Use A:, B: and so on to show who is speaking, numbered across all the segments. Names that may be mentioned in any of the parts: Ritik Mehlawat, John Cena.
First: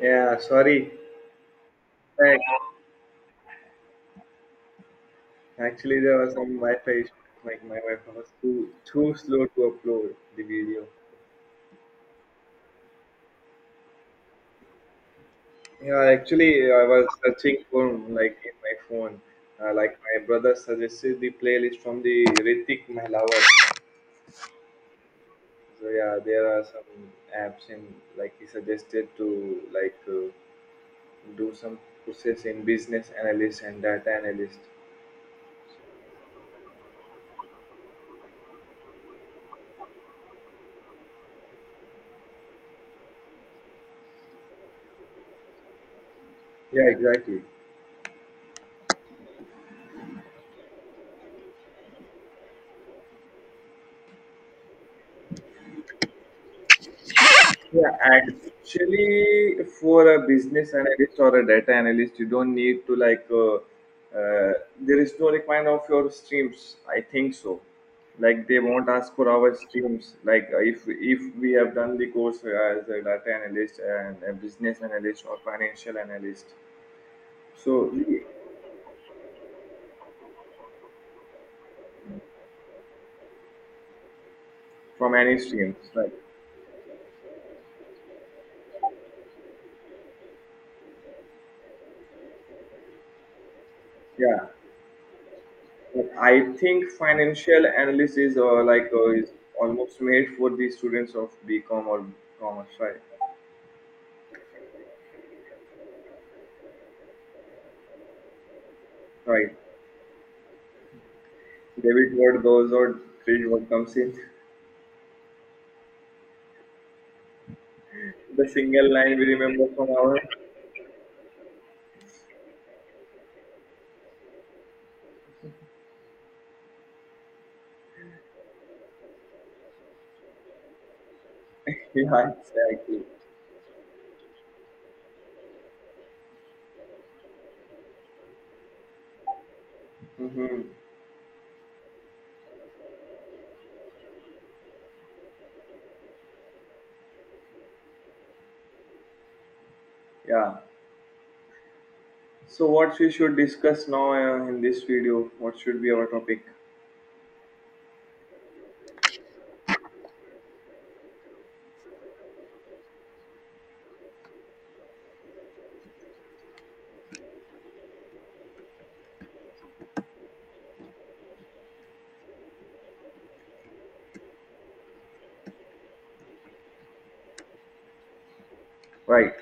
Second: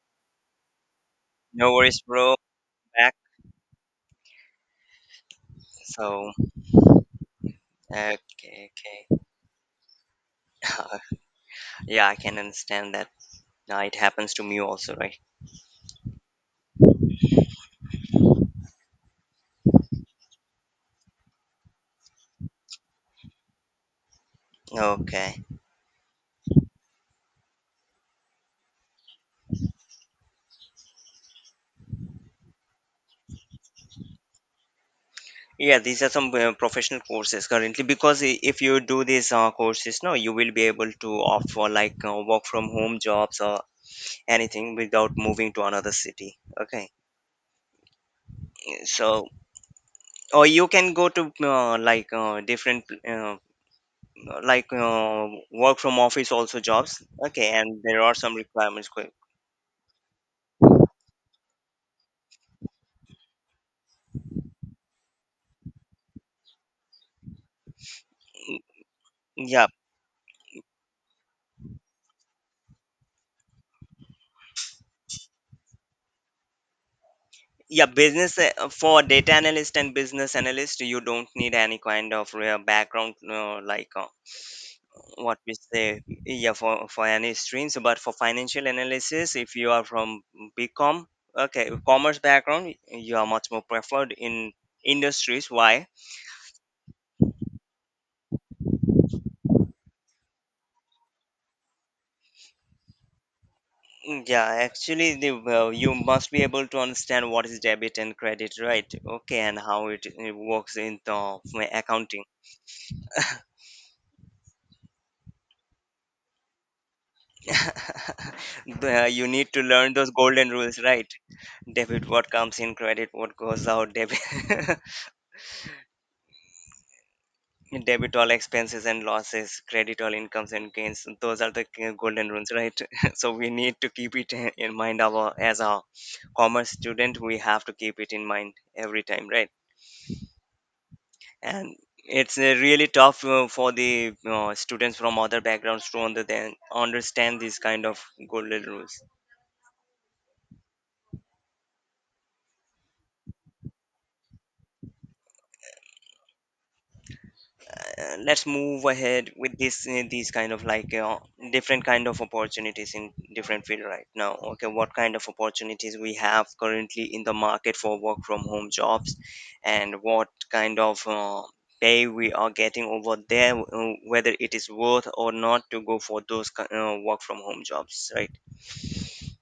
A: Yeah, sorry.
B: No worries, bro.
A: Thanks.
B: Back.
A: Actually, there
B: So,
A: was some Wi-Fi issue. Like my Wi-Fi
B: okay,
A: was too
B: okay.
A: too slow to upload the video.
B: Yeah, I can understand that. Now it happens to me also, right?
A: Yeah, actually, I was searching for like in my phone. Like my brother suggested the playlist from the Ritik Mehlawat.
B: Okay.
A: So yeah, there are some apps in like he suggested to do some process in business analyst and data analyst.
B: Yeah, these are some professional courses currently because if you do these courses, no, you will be able to opt for like work from home jobs or anything without moving to another city.
A: Yeah,
B: Okay.
A: exactly.
B: So, or you can go to like different like work from office also jobs. Okay, and
A: Yeah,
B: there are some
A: and
B: requirements.
A: actually, for a business analyst or a data analyst, you don't need to like. Uh, there is no requirement of your streams. I think so. Like they won't ask for our
B: Yeah,
A: streams. If we have done the course as a data analyst and a business analyst or financial analyst,
B: yeah,
A: so
B: business for data analyst and business analyst you don't need any kind of background, like
A: from any
B: what we
A: streams,
B: say,
A: like
B: yeah, for any streams, but for financial analysis if you are from bcom, okay, commerce background, you are much more preferred
A: yeah.
B: in industries. Why?
A: But I think financial analyst is is almost made for the students of BCom or commerce, right?
B: Mm, yeah, actually the well, you must be able to understand what is debit and credit, right? Okay,
A: Right.
B: and how it works in the
A: David
B: accounting.
A: Ward goes or Creed what comes in. The single line we
B: You need to
A: remember from
B: learn those
A: our
B: golden rules, right? Debit what comes in, credit what goes out, debit debit all expenses and losses, credit all incomes and gains. Those are the golden
A: yeah
B: rules, right?
A: exactly.
B: So we need to keep it in mind, our as a commerce student. We have to keep it in mind every time, right?
A: Mm-hmm.
B: And it's really tough for the students from other backgrounds to then understand these kind of golden rules.
A: Yeah. So what we should discuss now in this video? What should be our topic?
B: Let's move ahead with this these kind of like different kind of opportunities in different field right now. Okay, what kind of opportunities we have currently in the market for work from home jobs, and what kind of pay we are getting over there, whether it is worth or not to go for those work from home jobs, right?
A: Right.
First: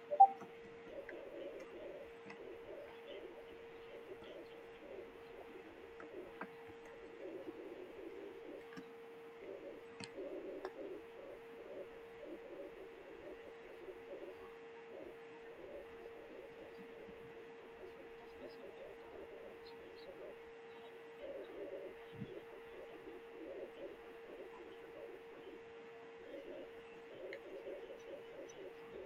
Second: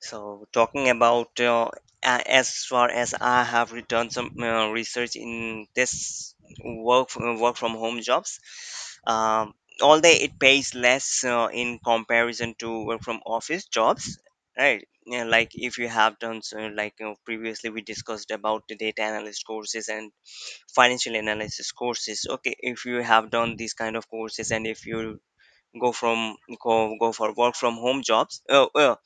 B: So, talking about as far as I have done some research in this, work from home jobs, um, although it pays less in comparison to work from office jobs, right? Yeah, like if you have done so, like, previously we discussed about the data analyst courses and financial analysis courses. Okay, if you have done these kind of courses and if you go from go for work from home jobs,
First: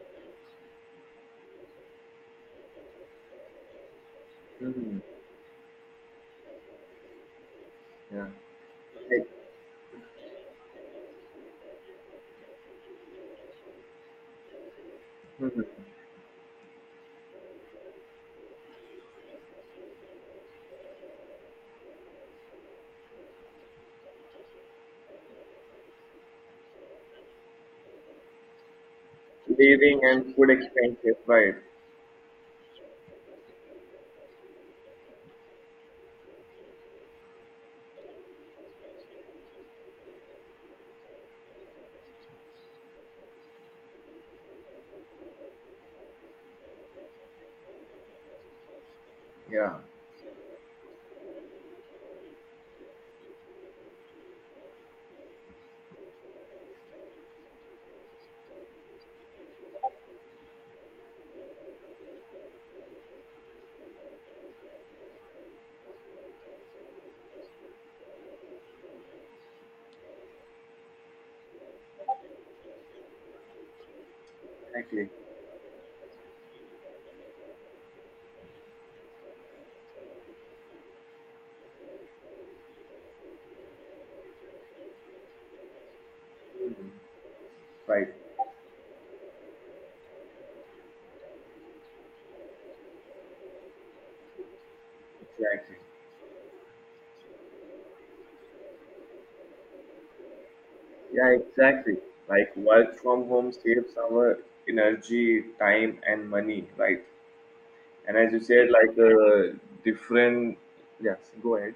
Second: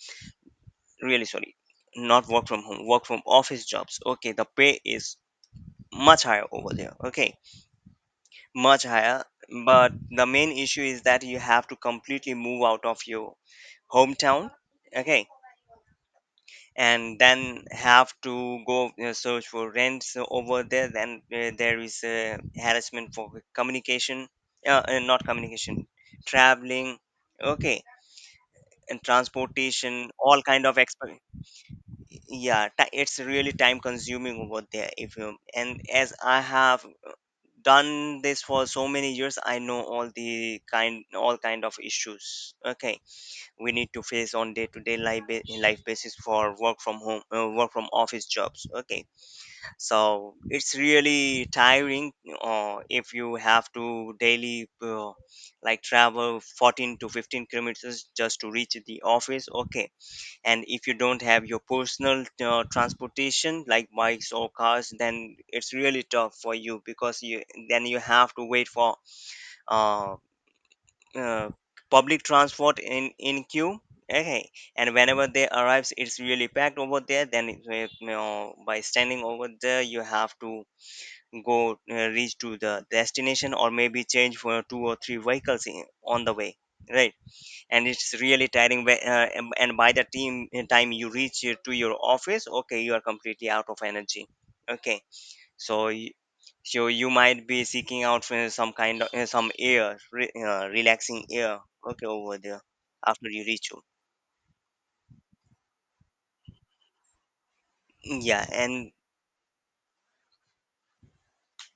B: really sorry, not work from home, work from office jobs, okay. The pay
A: Mm-hmm.
B: is much higher over there, okay,
A: Yeah.
B: much higher.
A: Like,
B: But the main issue is that you have to completely move out of your hometown, okay,
A: mhm.
B: and then have to go search for rents over there. Then there is harassment for communication not communication, traveling, okay, and
A: Living
B: transportation,
A: and
B: all
A: food
B: kind of
A: expenses.
B: expense.
A: Right.
B: Yeah, it's really time consuming over there if you. And as I have done this for so many years, I know all kind of issues, okay, we need to face on day to day life basis for work from office jobs, okay.
A: Yeah.
B: So it's really tiring if you have to daily like travel 14 to 15 kilometers just to reach the office, okay. And if you don't have your personal transportation like bikes or cars, then it's really tough for you, because you, then you have to wait for uh, uh, public transport in queue, okay. And
A: Exactly.
B: whenever they arrives, it's really packed over there. Then it's, by standing over there, you have to go reach to the destination, or maybe change for two or three vehicles on the way,
A: Mhm.
B: right. And
A: Right.
B: it's really tiring, and by the team time you reach to your office, okay, you are completely out of energy, okay.
A: Exactly.
B: So so you might be seeking out for some kind of some relaxing
A: Yeah.
B: air,
A: Exactly.
B: okay, over
A: Like
B: there,
A: work
B: after
A: from
B: you
A: home
B: reach
A: saves our energy, time, and money. Right. And
B: home.
A: as you
B: Yeah,
A: said,
B: and
A: different. Yes, go ahead.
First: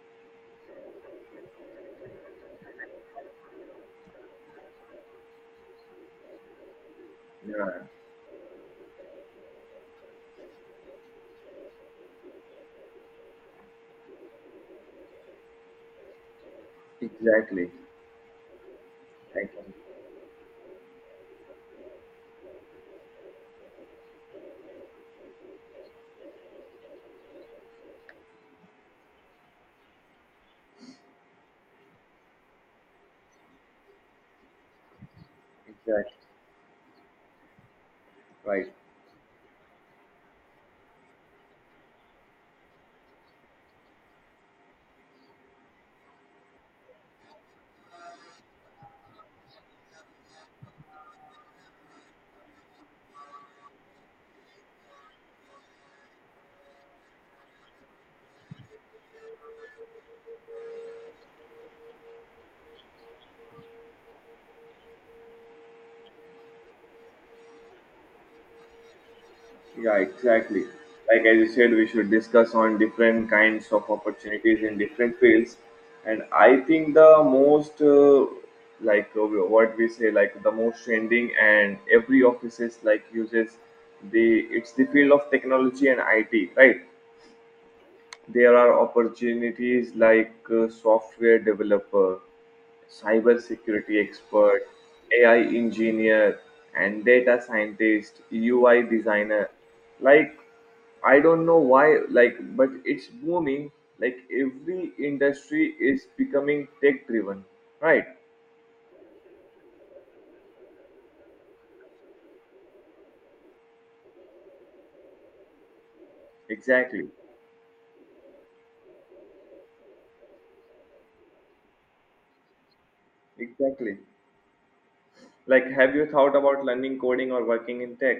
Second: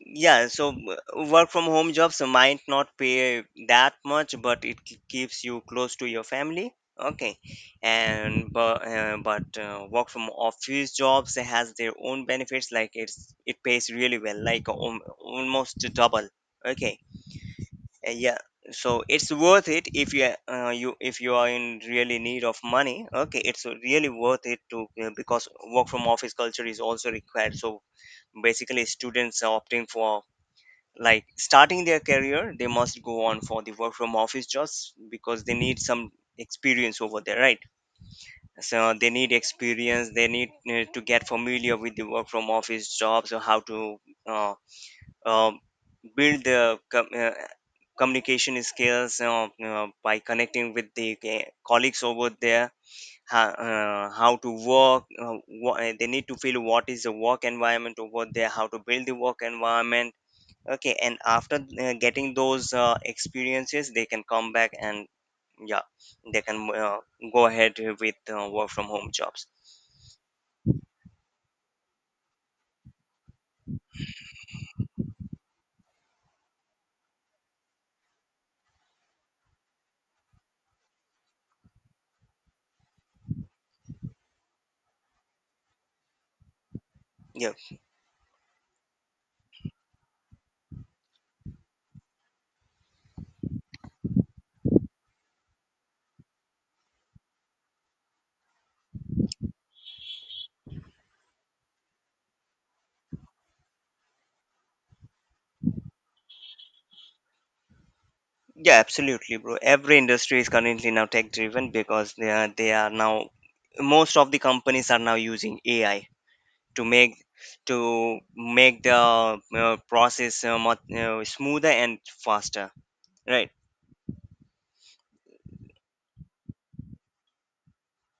B: yeah, so work from home jobs might not pay that much, but it keeps you close to your family. Okay,
A: Yeah,
B: and but work from office jobs has their own benefits. Like it pays really well, like almost double. Okay,
A: exactly.
B: yeah. So it's
A: Like,
B: worth it if you you if you are in really need of money. Okay, it's really worth it to, because work from office culture is also required. So basically students are opting for, like, starting their career, they must go on for the work from office jobs because they need some
A: exactly.
B: experience over there, right?
A: Right.
B: So they need experience, they need to get familiar with the work from office jobs, or how to uh, uh, build the communication skills, by connecting with the colleagues over there. How to work, they need to feel what is the work environment over there, how to build the work environment, okay. And after getting those experiences, they can come back and, yeah, they can go ahead with work from home jobs.
A: Yeah, exactly. Like as you said, we should discuss on different kinds of opportunities in different fields. And I think the most, what we say, like the most trending and every offices like uses the it's the field of technology and IT, right?
B: Yeah,
A: There are opportunities software developer, cybersecurity expert, AI engineer, and data scientist, UI designer. Like, I don't know why, like, but it's booming. Like, every industry is becoming tech driven, right?
B: yeah, absolutely bro, every industry is currently now tech driven, because they are now, most of the companies are now using AI to
A: Exactly,
B: make the process much, smoother and faster, right?
A: exactly. Like, have you thought about learning coding or working in tech?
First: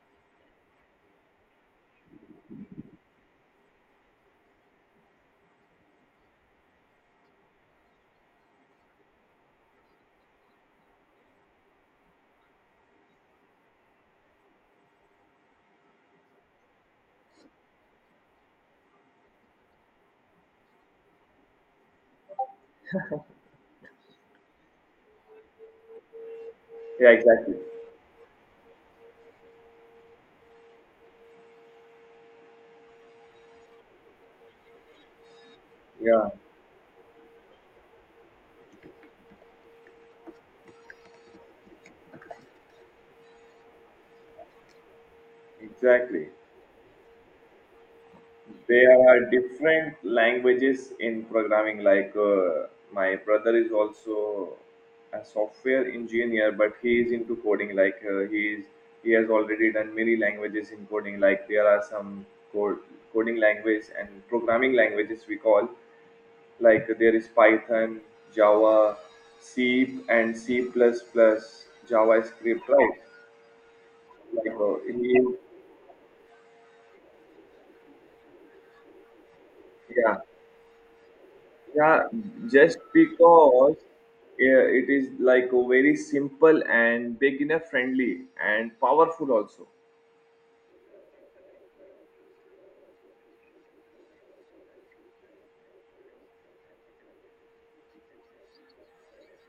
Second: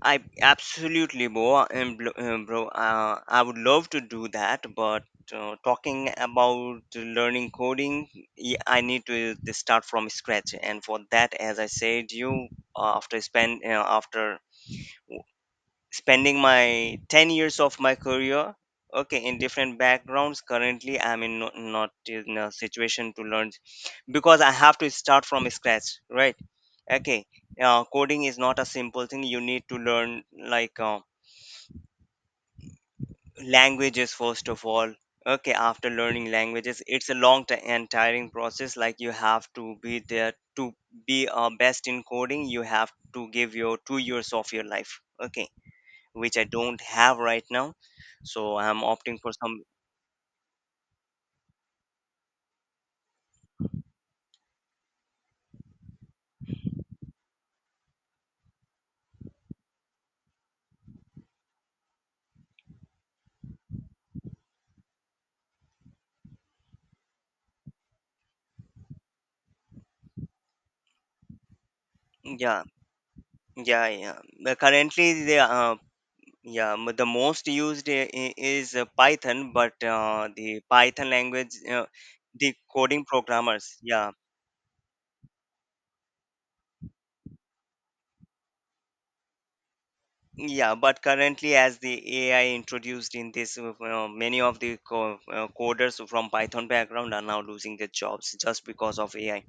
B: I absolutely, bro. Bro, I would love to do that, but talking about learning coding, I need to start from scratch. And for that, as I said, you after spend after w- spending my 10 years of my career, okay, in different backgrounds. Currently, I'm in no, not in a situation to learn because I have to start from scratch, right?
A: Yeah,
B: Okay,
A: exactly.
B: coding is not a simple thing. You need to learn, like. Languages first of all, okay. After
A: Yeah,
B: learning languages, it's a long and tiring process, like you have to be there. To be best in coding, you have to give your 2 years of your life, okay,
A: exactly.
B: which I don't have right now, so I'm
A: There
B: opting
A: are
B: for some.
A: different languages in programming. My brother is also a software engineer, but he is into coding. He has already done many languages in coding. Like there are some code, coding language and programming languages we call. Like there is Python, Java, C, and C++, JavaScript.
B: Yeah,
A: Right?
B: yeah, yeah.
A: Like
B: Uh,
A: uh,
B: currently
A: he,
B: the the most used is python, but
A: yeah.
B: the python language,
A: Yeah,
B: the
A: just
B: coding programmers,
A: because
B: yeah.
A: yeah, it is like a very simple and beginner friendly and powerful also.
B: Yeah, but currently, as the AI introduced in this, many of the coders from Python background are now losing their jobs just because of AI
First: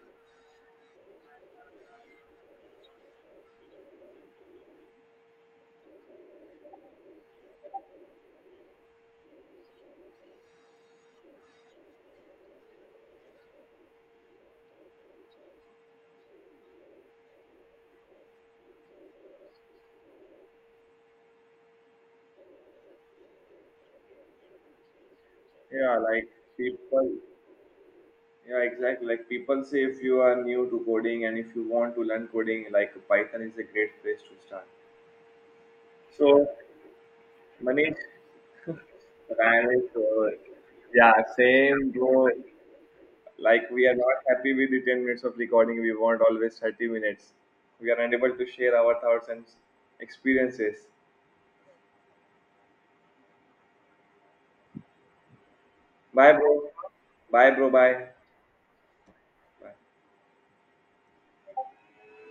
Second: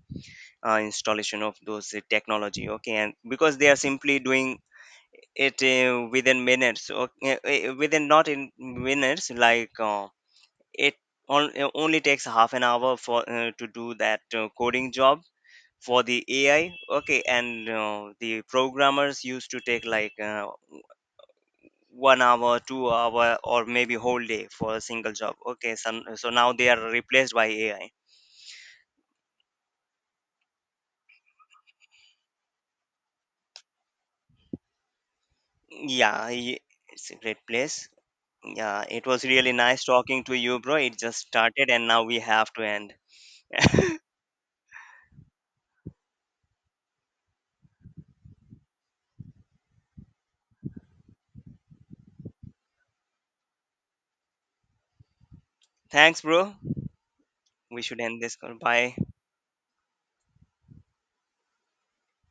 B: installation of those technology. Okay, and because they are simply doing it within minutes, okay, within, not in minutes, like it only takes half an hour for to do that coding job for the AI. Okay, and the programmers used to take, like. 1 hour, 2 hour, or maybe whole day for a single job, okay.
A: Yeah,
B: so, so now they are
A: people,
B: replaced by AI.
A: yeah, exactly. Like people say, if you are new to coding and if you want to learn coding, like Python is a great place to start.
B: Yeah,
A: So,
B: it's a great place.
A: Manish,
B: Yeah, it was really
A: Ryan
B: nice
A: is
B: talking
A: over.
B: to you, bro. It just
A: Yeah,
B: started and
A: same,
B: now we
A: bro.
B: have to end.
A: Like we are not happy with the 10 minutes of recording. We want always 30 minutes. We are unable to share our thoughts and experiences.
B: Thanks,
A: Bye,
B: bro.
A: bro. Bye, bro.
B: We should
A: Bye.
B: end this call. Bye.
A: Bye.